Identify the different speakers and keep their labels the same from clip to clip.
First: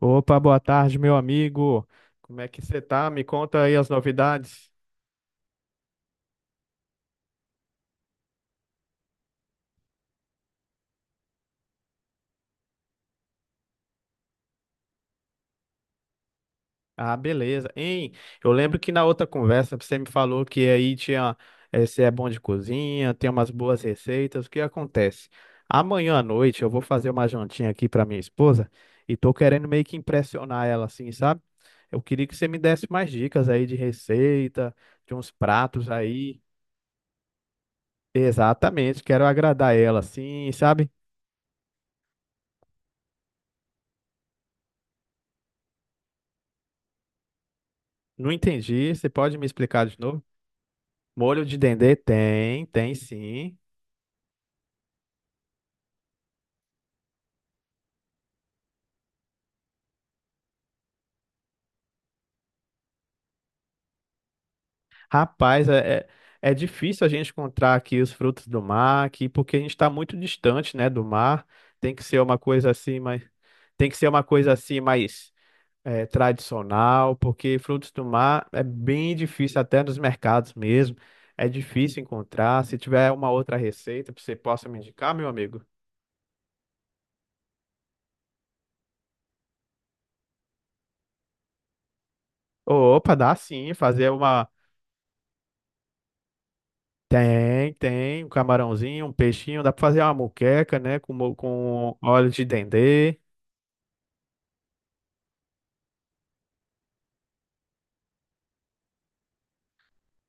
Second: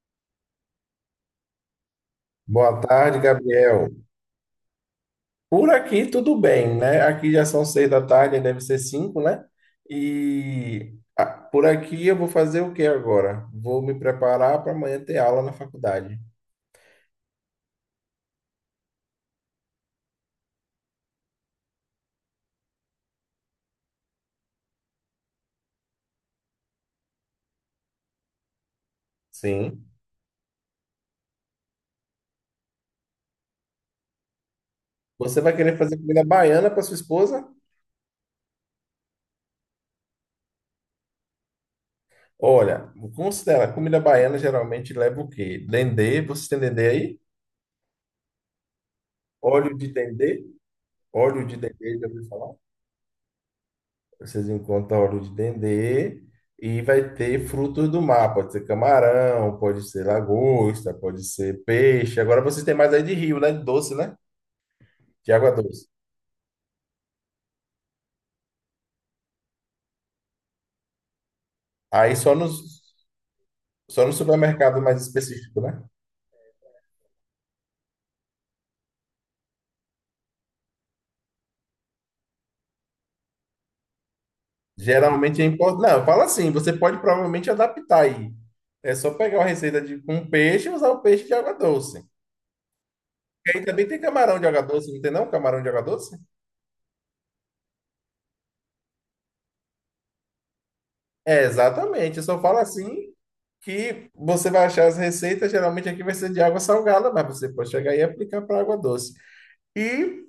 Speaker 1: Opa, boa tarde, meu amigo. Como é que você
Speaker 2: Boa
Speaker 1: tá?
Speaker 2: tarde,
Speaker 1: Me conta aí as
Speaker 2: Gabriel.
Speaker 1: novidades.
Speaker 2: Por aqui tudo bem, né? Aqui já são 6 da tarde, aí deve ser 5, né? E por aqui eu vou fazer o que agora? Vou me preparar para amanhã ter aula na faculdade.
Speaker 1: Ah, beleza. Hein? Eu lembro que na outra conversa você me falou que aí tinha, você é bom de cozinha, tem umas boas receitas. O que acontece? Amanhã à noite eu vou fazer uma jantinha aqui para minha esposa e tô querendo meio
Speaker 2: Sim.
Speaker 1: que impressionar ela assim, sabe? Eu queria que você me desse mais dicas aí de receita, de uns
Speaker 2: Você vai querer
Speaker 1: pratos
Speaker 2: fazer comida
Speaker 1: aí.
Speaker 2: baiana para sua esposa?
Speaker 1: Exatamente, quero agradar ela assim, sabe?
Speaker 2: Olha, considera, comida baiana geralmente leva o quê? Dendê, vocês têm dendê aí?
Speaker 1: Não entendi. Você pode me
Speaker 2: Óleo
Speaker 1: explicar
Speaker 2: de
Speaker 1: de novo?
Speaker 2: dendê?
Speaker 1: Molho
Speaker 2: Óleo
Speaker 1: de
Speaker 2: de
Speaker 1: dendê
Speaker 2: dendê, já ouviu falar?
Speaker 1: tem, tem sim.
Speaker 2: Vocês encontram óleo de dendê e vai ter frutos do mar. Pode ser camarão, pode ser lagosta, pode ser peixe. Agora vocês têm mais aí de rio, né? De doce, né? De água
Speaker 1: Rapaz,
Speaker 2: doce.
Speaker 1: é difícil a gente encontrar aqui os frutos do mar, aqui, porque a gente está muito distante, né, do mar. Tem que
Speaker 2: Aí
Speaker 1: ser
Speaker 2: só
Speaker 1: uma
Speaker 2: nos,
Speaker 1: coisa assim, mas tem que
Speaker 2: só
Speaker 1: ser
Speaker 2: no
Speaker 1: uma coisa assim
Speaker 2: supermercado mais
Speaker 1: mais
Speaker 2: específico, né?
Speaker 1: é, tradicional, porque frutos do mar é bem difícil até nos mercados mesmo. É difícil encontrar. Se tiver uma outra receita que você possa me indicar, meu
Speaker 2: Geralmente é
Speaker 1: amigo.
Speaker 2: importante. Não, fala assim, você pode provavelmente adaptar aí. É só pegar uma receita de com peixe e usar o peixe de água doce.
Speaker 1: Opa, dá
Speaker 2: E aí
Speaker 1: sim,
Speaker 2: também tem
Speaker 1: fazer
Speaker 2: camarão de
Speaker 1: uma.
Speaker 2: água doce, não tem não? Camarão de água doce?
Speaker 1: Tem, tem, um camarãozinho, um peixinho, dá pra fazer uma moqueca, né, com,
Speaker 2: É,
Speaker 1: com
Speaker 2: exatamente. Eu
Speaker 1: óleo
Speaker 2: só
Speaker 1: de
Speaker 2: falo assim
Speaker 1: dendê.
Speaker 2: que você vai achar as receitas, geralmente aqui vai ser de água salgada, mas você pode chegar e aplicar para água doce. E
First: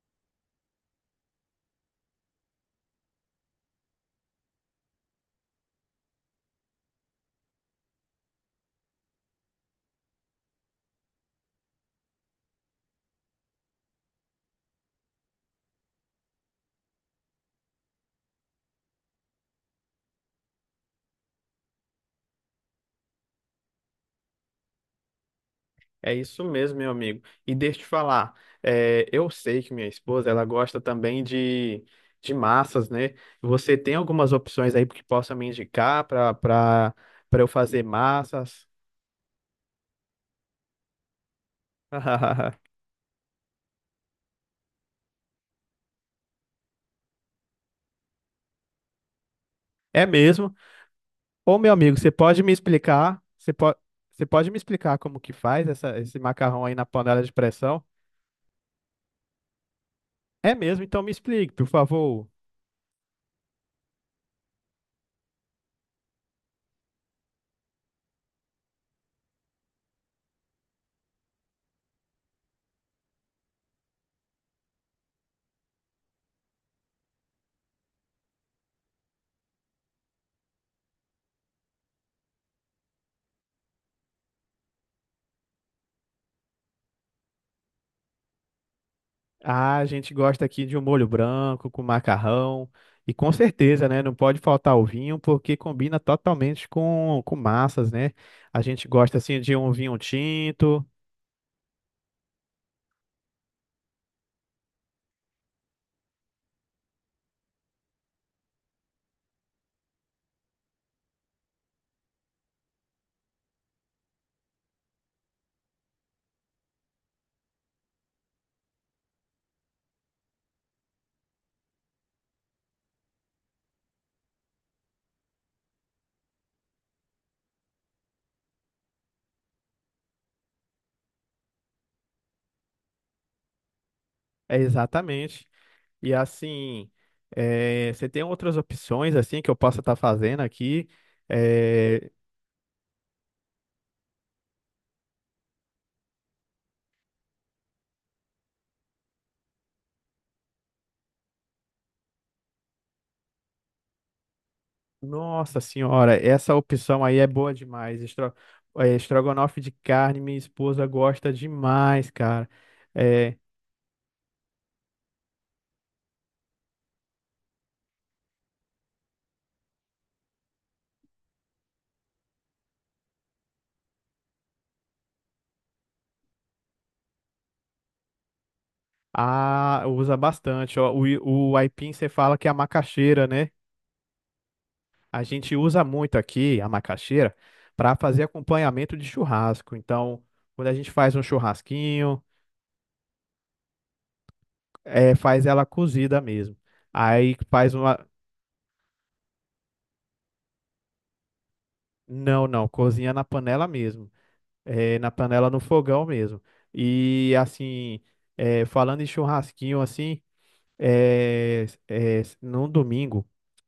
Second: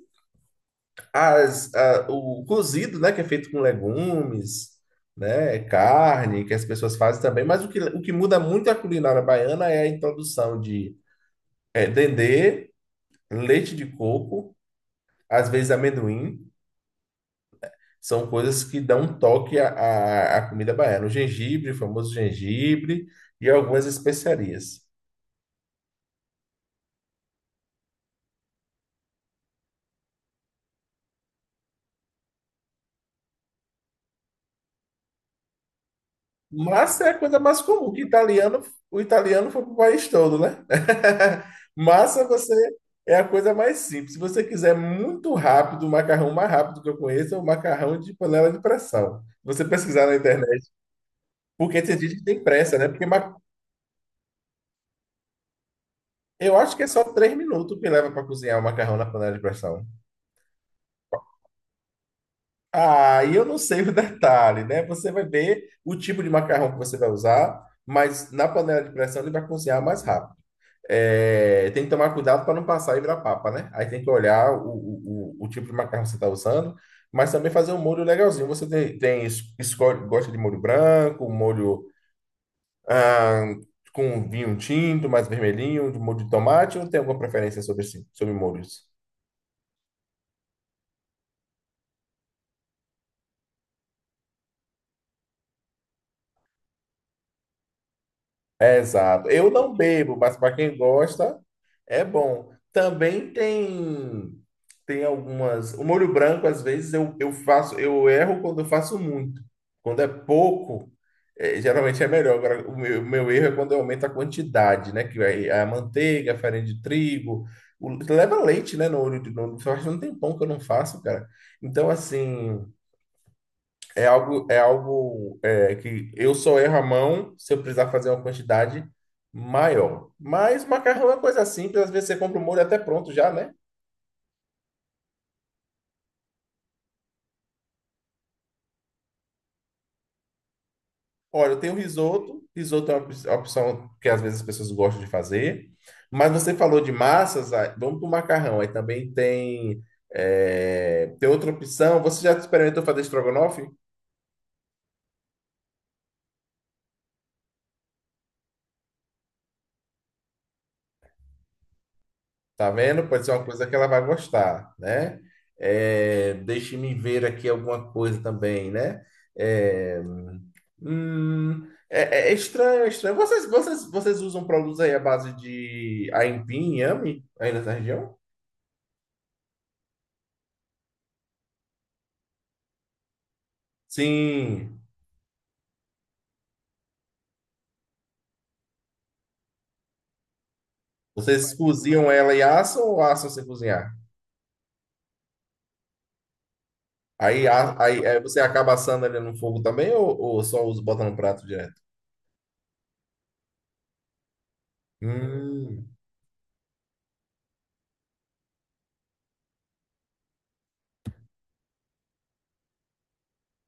Speaker 2: o cozido, né, que é feito com legumes, né, carne, que as pessoas fazem também, mas o que muda muito a culinária baiana é a introdução de dendê, leite de coco, às vezes amendoim. São coisas que dão um toque à comida baiana. O gengibre, o famoso gengibre e algumas especiarias.
Speaker 1: É isso mesmo, meu amigo. E deixa eu te falar, eu sei que minha esposa, ela gosta também de massas, né? Você tem algumas opções aí que possa me indicar
Speaker 2: Massa é a coisa
Speaker 1: para eu
Speaker 2: mais
Speaker 1: fazer
Speaker 2: comum, que italiano,
Speaker 1: massas?
Speaker 2: o italiano foi para o país todo, né? Massa você é a coisa mais simples. Se você quiser muito rápido, o macarrão mais rápido que eu conheço é o macarrão de panela de pressão. Você
Speaker 1: É
Speaker 2: pesquisar na
Speaker 1: mesmo?
Speaker 2: internet,
Speaker 1: Ô, meu
Speaker 2: porque tem
Speaker 1: amigo, você
Speaker 2: gente que
Speaker 1: pode
Speaker 2: tem
Speaker 1: me
Speaker 2: pressa, né?
Speaker 1: explicar? Você pode me explicar como que faz essa, esse
Speaker 2: Eu
Speaker 1: macarrão aí
Speaker 2: acho que
Speaker 1: na
Speaker 2: é só
Speaker 1: panela de
Speaker 2: 3 minutos
Speaker 1: pressão?
Speaker 2: que leva para cozinhar o macarrão na panela de pressão.
Speaker 1: É mesmo? Então me explique, por favor.
Speaker 2: Ah, e eu não sei o detalhe, né? Você vai ver o tipo de macarrão que você vai usar, mas na panela de pressão ele vai cozinhar mais rápido. Tem que tomar cuidado para não passar e virar papa, né? Aí tem que olhar o tipo de macarrão que você está usando, mas também fazer um molho legalzinho. Você escolhe, gosta de molho branco, um molho ah, com vinho tinto, mais vermelhinho, de molho de tomate, ou tem alguma preferência sobre molhos?
Speaker 1: Ah, a gente gosta aqui de um molho branco com macarrão. E com certeza, né? Não pode faltar o vinho, porque combina totalmente com massas, né? A gente gosta,
Speaker 2: Exato.
Speaker 1: assim,
Speaker 2: Eu
Speaker 1: de um
Speaker 2: não
Speaker 1: vinho
Speaker 2: bebo, mas para quem
Speaker 1: tinto.
Speaker 2: gosta, é bom. Também tem algumas. O molho branco, às vezes, eu erro quando eu faço muito. Quando é pouco, geralmente é melhor. Agora, o meu erro é quando eu aumento a quantidade, né? Que vai a manteiga, a farinha de trigo. Leva leite, né? No olho de novo. Eu acho que não tem pão que eu não faço, cara. Então, assim. É algo, que eu só erro a mão se eu precisar fazer uma quantidade maior. Mas macarrão é coisa simples, às vezes você compra o molho até pronto já, né?
Speaker 1: É exatamente. E, assim, você tem outras opções, assim, que eu possa estar fazendo aqui.
Speaker 2: Olha, eu tenho
Speaker 1: Eh,
Speaker 2: risoto, risoto é uma opção que às vezes as pessoas gostam de fazer. Mas você falou de massas, aí vamos para o macarrão. Aí também tem outra opção. Você já experimentou fazer estrogonofe?
Speaker 1: Nossa Senhora, essa opção aí é boa demais. Estrogonofe de carne, minha esposa gosta demais, cara.
Speaker 2: Tá vendo? Pode ser
Speaker 1: É.
Speaker 2: uma coisa que ela vai gostar, né? É, deixe-me ver aqui alguma coisa também, né? É, é estranho, é estranho. Vocês usam produtos aí à base de aipim, inhame, aí nessa região?
Speaker 1: Ah, usa bastante. Ó, o aipim você fala que é a macaxeira, né?
Speaker 2: Sim.
Speaker 1: A gente usa muito aqui a macaxeira para fazer acompanhamento de churrasco. Então, quando a gente faz um
Speaker 2: Vocês Mas, cozinham
Speaker 1: churrasquinho,
Speaker 2: ela e assam ou assam sem cozinhar?
Speaker 1: é, faz ela cozida mesmo. Aí
Speaker 2: Aí,
Speaker 1: faz
Speaker 2: a-
Speaker 1: uma.
Speaker 2: aí, aí você acaba assando ali no fogo também ou só usa, bota no prato direto?
Speaker 1: Não, não, cozinha na panela mesmo. É, na panela no
Speaker 2: Hum.
Speaker 1: fogão mesmo. E assim, falando em churrasquinho assim. Num domingo,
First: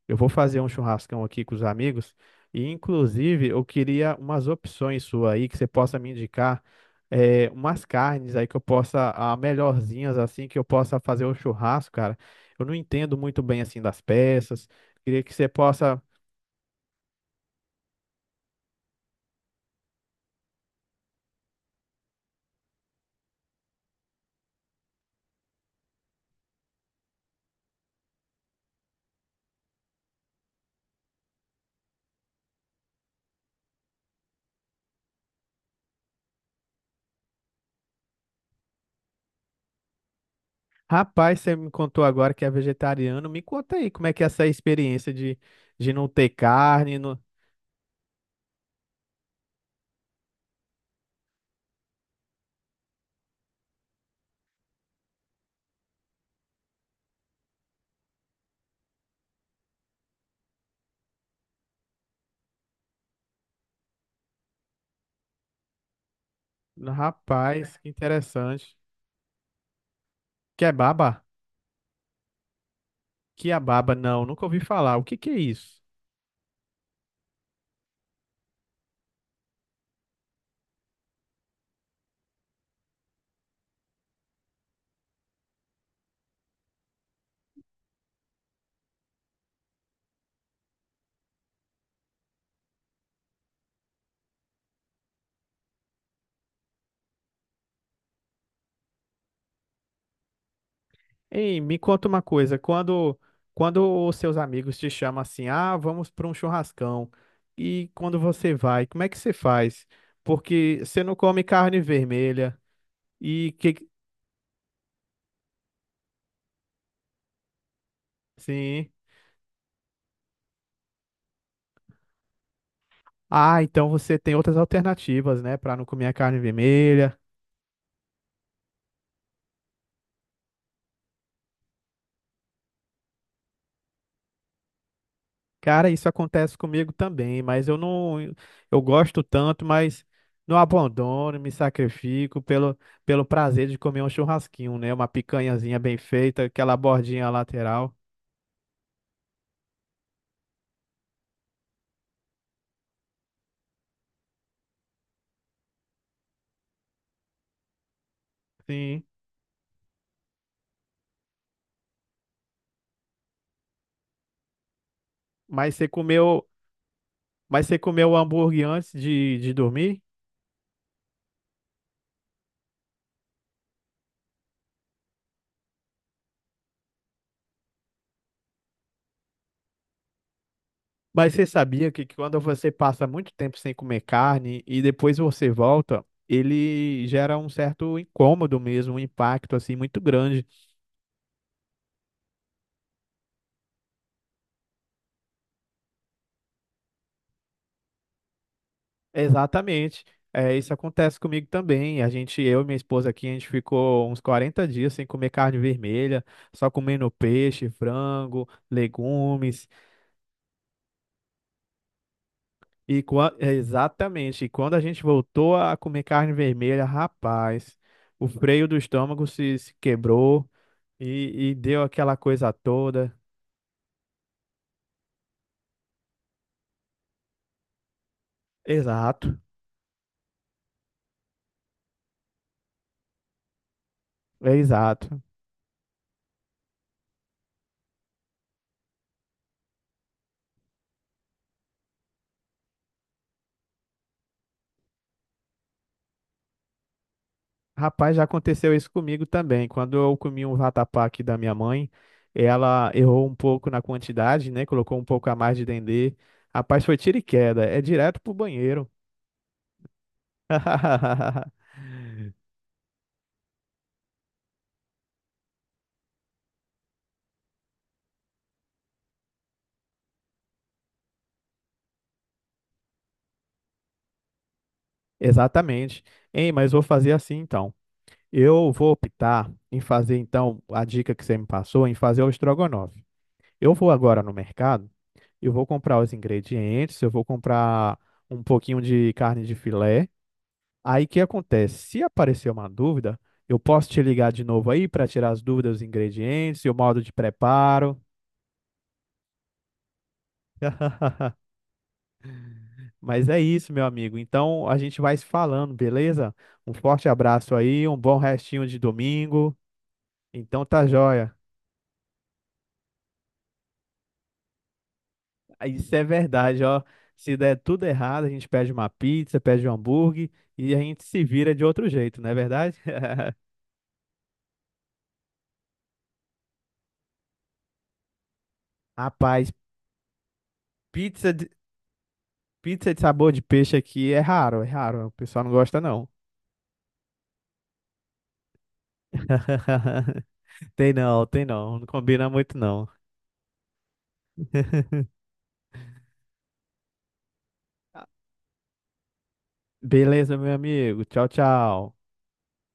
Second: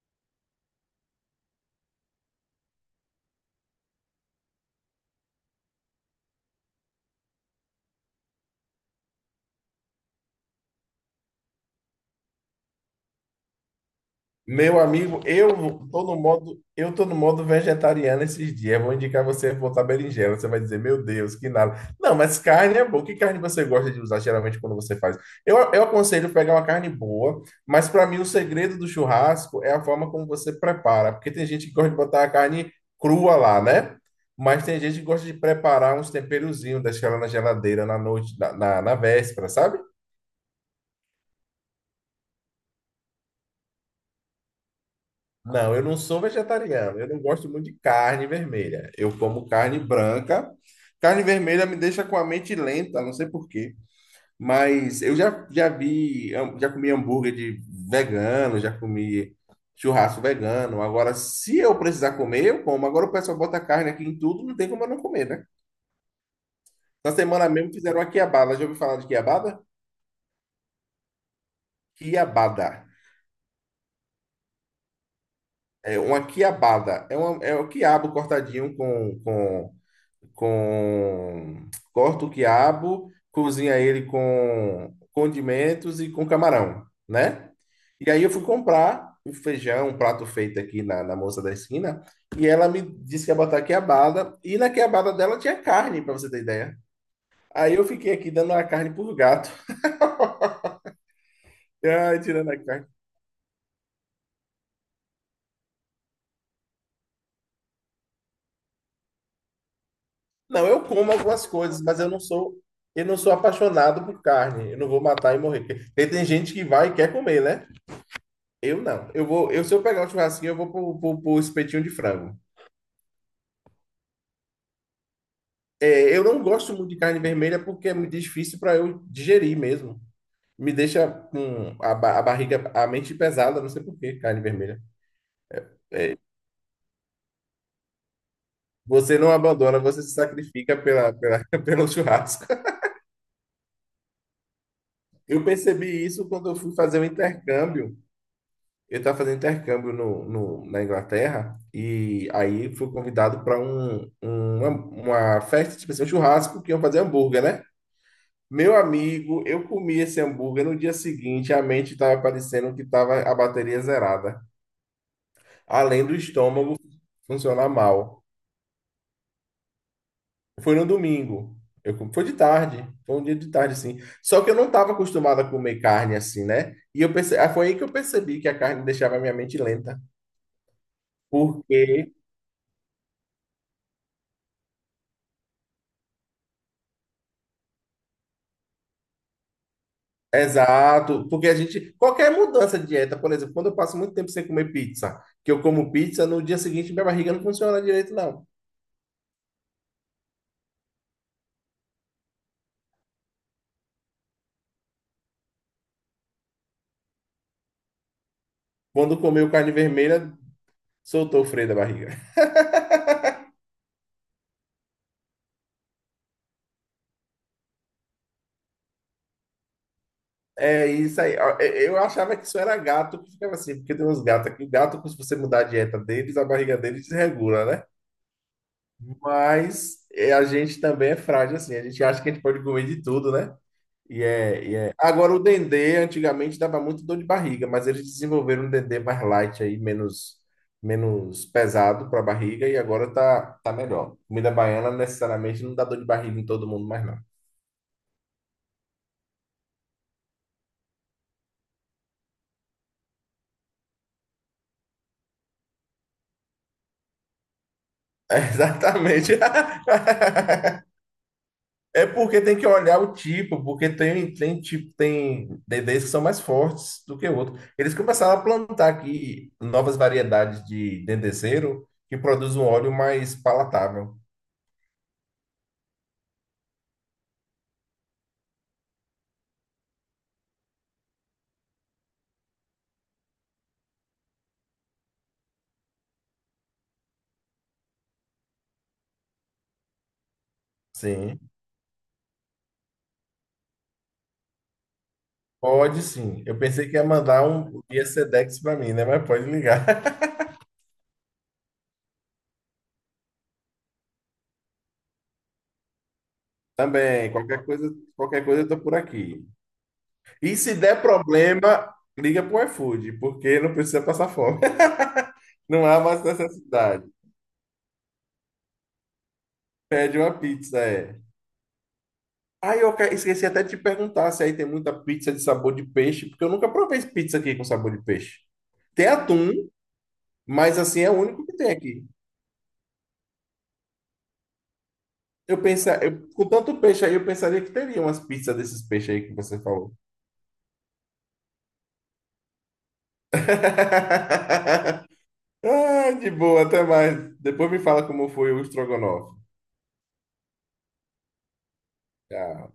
Speaker 1: eu vou fazer um churrascão aqui com os amigos e, inclusive, eu queria umas opções sua aí que você possa me indicar, umas carnes aí que eu possa, a melhorzinhas assim que eu possa fazer o churrasco, cara. Eu não entendo muito bem assim das peças.
Speaker 2: Meu amigo,
Speaker 1: Queria que você
Speaker 2: eu
Speaker 1: possa.
Speaker 2: tô no modo, eu tô no modo vegetariano esses dias. Eu vou indicar você botar berinjela. Você vai dizer, meu Deus, que nada. Não, mas carne é boa. Que carne você gosta de usar geralmente quando você faz? Eu aconselho pegar uma carne boa, mas para mim o segredo do churrasco é a forma como você prepara, porque tem gente que gosta de botar a carne crua lá, né? Mas tem gente que gosta de preparar uns temperozinhos, deixar ela na geladeira na noite, na véspera, sabe?
Speaker 1: Rapaz, você me contou agora que é vegetariano. Me conta aí como é que é essa experiência
Speaker 2: Não, eu
Speaker 1: de
Speaker 2: não
Speaker 1: não
Speaker 2: sou
Speaker 1: ter carne.
Speaker 2: vegetariano. Eu não gosto muito de carne vermelha. Eu como carne branca. Carne vermelha me deixa com a mente lenta, não sei por quê. Mas eu já vi, já comi hambúrguer de vegano, já comi churrasco vegano. Agora, se eu precisar comer, eu como. Agora o pessoal bota carne aqui em tudo, não tem como eu não comer, né? Na semana mesmo
Speaker 1: Rapaz, que
Speaker 2: fizeram uma quiabada. Já ouviu
Speaker 1: interessante.
Speaker 2: falar de quiabada?
Speaker 1: Kebab?
Speaker 2: Quiabada.
Speaker 1: Quiababa, não, nunca ouvi falar. O que que é isso?
Speaker 2: É uma quiabada. É o quiabo cortadinho com corta o quiabo, cozinha ele com condimentos e com camarão, né? E aí eu fui comprar o feijão, um prato feito aqui na, moça da esquina, e ela me disse que ia botar quiabada, e na quiabada dela tinha carne, para você ter ideia. Aí eu fiquei aqui dando a carne por gato,
Speaker 1: Ei, me conta
Speaker 2: Ai,
Speaker 1: uma
Speaker 2: tirando
Speaker 1: coisa,
Speaker 2: a carne.
Speaker 1: quando os seus amigos te chamam assim, ah, vamos para um churrascão, e quando você vai, como é que você faz?
Speaker 2: Não,
Speaker 1: Porque
Speaker 2: eu
Speaker 1: você
Speaker 2: como
Speaker 1: não come
Speaker 2: algumas
Speaker 1: carne
Speaker 2: coisas, mas eu não sou
Speaker 1: vermelha
Speaker 2: eu não sou
Speaker 1: e que
Speaker 2: apaixonado por carne. Eu não vou matar e morrer. Porque tem gente que vai e quer comer, né? Eu
Speaker 1: sim.
Speaker 2: não. Se eu pegar o churrasquinho, eu vou pro, pro espetinho de frango.
Speaker 1: Ah, então você tem outras alternativas, né, para não comer a
Speaker 2: É, eu
Speaker 1: carne
Speaker 2: não gosto muito de
Speaker 1: vermelha.
Speaker 2: carne vermelha porque é muito difícil para eu digerir mesmo. Me deixa com a barriga, a mente pesada, não sei por que carne vermelha.
Speaker 1: Cara, isso acontece comigo também, mas eu não, eu
Speaker 2: Você
Speaker 1: gosto
Speaker 2: não
Speaker 1: tanto,
Speaker 2: abandona, você
Speaker 1: mas
Speaker 2: se
Speaker 1: não
Speaker 2: sacrifica
Speaker 1: abandono, me
Speaker 2: pelo
Speaker 1: sacrifico
Speaker 2: churrasco.
Speaker 1: pelo, pelo prazer de comer um churrasquinho, né? Uma
Speaker 2: Eu
Speaker 1: picanhazinha bem
Speaker 2: percebi isso
Speaker 1: feita,
Speaker 2: quando eu fui
Speaker 1: aquela
Speaker 2: fazer um
Speaker 1: bordinha lateral.
Speaker 2: intercâmbio. Eu estava fazendo intercâmbio na Inglaterra e aí fui convidado para uma festa, tipo assim, um churrasco que iam fazer hambúrguer, né? Meu
Speaker 1: Sim.
Speaker 2: amigo, eu comi esse hambúrguer no dia seguinte, a mente estava parecendo que estava a bateria zerada,
Speaker 1: Mas você
Speaker 2: além do
Speaker 1: comeu,
Speaker 2: estômago
Speaker 1: mas
Speaker 2: funcionar
Speaker 1: você comeu o
Speaker 2: mal.
Speaker 1: hambúrguer antes de dormir?
Speaker 2: Foi no domingo. Foi de tarde, foi um dia de tarde, sim. Só que eu não estava acostumado a comer carne assim, né? E foi aí que eu percebi que a carne deixava a minha mente lenta.
Speaker 1: Mas você sabia que
Speaker 2: Porque,
Speaker 1: quando você passa muito tempo sem comer carne e depois você volta, ele gera um certo incômodo mesmo, um impacto assim muito grande.
Speaker 2: exato, porque a gente, qualquer mudança de dieta, por exemplo, quando eu passo muito tempo sem comer pizza, que eu como pizza, no dia seguinte minha barriga não funciona direito, não.
Speaker 1: Exatamente. É, isso acontece comigo também. A gente, eu e minha esposa aqui, a gente ficou uns 40 dias sem comer carne vermelha, só comendo peixe, frango,
Speaker 2: Quando comeu
Speaker 1: legumes.
Speaker 2: carne vermelha, soltou o freio da barriga.
Speaker 1: Exatamente. E quando a gente voltou a comer carne vermelha, rapaz, o freio do estômago se, se quebrou
Speaker 2: É isso aí.
Speaker 1: e
Speaker 2: Ó,
Speaker 1: deu
Speaker 2: eu
Speaker 1: aquela
Speaker 2: achava que
Speaker 1: coisa
Speaker 2: isso era
Speaker 1: toda.
Speaker 2: gato que ficava assim, porque tem uns gatos que gato, se você mudar a dieta deles, a barriga deles desregula, né?
Speaker 1: Exato,
Speaker 2: Mas é, a gente também é frágil assim. A gente acha que a gente pode comer de tudo, né? E
Speaker 1: é
Speaker 2: é, e é.
Speaker 1: exato.
Speaker 2: Agora, o dendê antigamente dava muito dor de barriga, mas eles desenvolveram um dendê mais light aí, menos pesado para a barriga, e agora tá melhor. Comida baiana necessariamente não dá dor de barriga em todo mundo mais, não.
Speaker 1: Rapaz, já aconteceu isso comigo também. Quando eu comi um vatapá aqui da minha mãe, ela errou um pouco na quantidade, né? Colocou um pouco a mais de dendê. Rapaz, foi tiro e queda. É direto pro banheiro.
Speaker 2: Exatamente. É porque tem que olhar o tipo, porque tem tipo, tem DDs que são mais fortes do que outros. Eles começaram a plantar aqui novas variedades de dendezeiro que produz um óleo mais palatável.
Speaker 1: Exatamente. Hein, mas vou fazer assim então. Eu vou optar em fazer então a dica que você me passou, em fazer o estrogonofe. Eu vou agora no mercado, eu vou comprar os ingredientes, eu vou comprar um pouquinho de carne de filé. Aí o que
Speaker 2: Sim,
Speaker 1: acontece? Se aparecer uma dúvida, eu posso te ligar de novo aí para tirar as dúvidas dos
Speaker 2: pode sim. Eu
Speaker 1: ingredientes e o
Speaker 2: pensei que
Speaker 1: modo
Speaker 2: ia
Speaker 1: de
Speaker 2: mandar um
Speaker 1: preparo.
Speaker 2: Via Sedex para mim, né? Mas pode ligar.
Speaker 1: Mas é isso, meu amigo. Então a gente vai se falando, beleza? Um forte
Speaker 2: Também,
Speaker 1: abraço aí, um bom
Speaker 2: qualquer coisa
Speaker 1: restinho
Speaker 2: eu
Speaker 1: de
Speaker 2: tô por aqui.
Speaker 1: domingo.
Speaker 2: E
Speaker 1: Então
Speaker 2: se
Speaker 1: tá
Speaker 2: der
Speaker 1: joia.
Speaker 2: problema, liga pro iFood, porque não precisa passar fome.
Speaker 1: Ah,
Speaker 2: Não
Speaker 1: isso
Speaker 2: há
Speaker 1: é
Speaker 2: mais
Speaker 1: verdade, ó.
Speaker 2: necessidade.
Speaker 1: Se der tudo errado, a gente pede uma pizza, pede um
Speaker 2: Pede
Speaker 1: hambúrguer
Speaker 2: uma
Speaker 1: e a
Speaker 2: pizza,
Speaker 1: gente
Speaker 2: é.
Speaker 1: se vira de outro jeito, não é verdade?
Speaker 2: Aí eu esqueci até de te perguntar se aí tem muita pizza de sabor de peixe, porque eu nunca provei pizza aqui com sabor de peixe. Tem
Speaker 1: Rapaz,
Speaker 2: atum, mas assim é o
Speaker 1: pizza
Speaker 2: único
Speaker 1: de,
Speaker 2: que tem aqui.
Speaker 1: pizza de sabor de peixe aqui é raro, é raro. O pessoal não
Speaker 2: Eu
Speaker 1: gosta,
Speaker 2: pensei,
Speaker 1: não.
Speaker 2: com tanto peixe aí, eu pensaria que teria umas pizzas desses peixes aí que você falou.
Speaker 1: Tem não, tem não. Não combina muito não.
Speaker 2: Ah, de boa, até mais. Depois me fala como foi o estrogonofe.
Speaker 1: Beleza, meu amigo. Tchau, tchau.
Speaker 2: Tchau.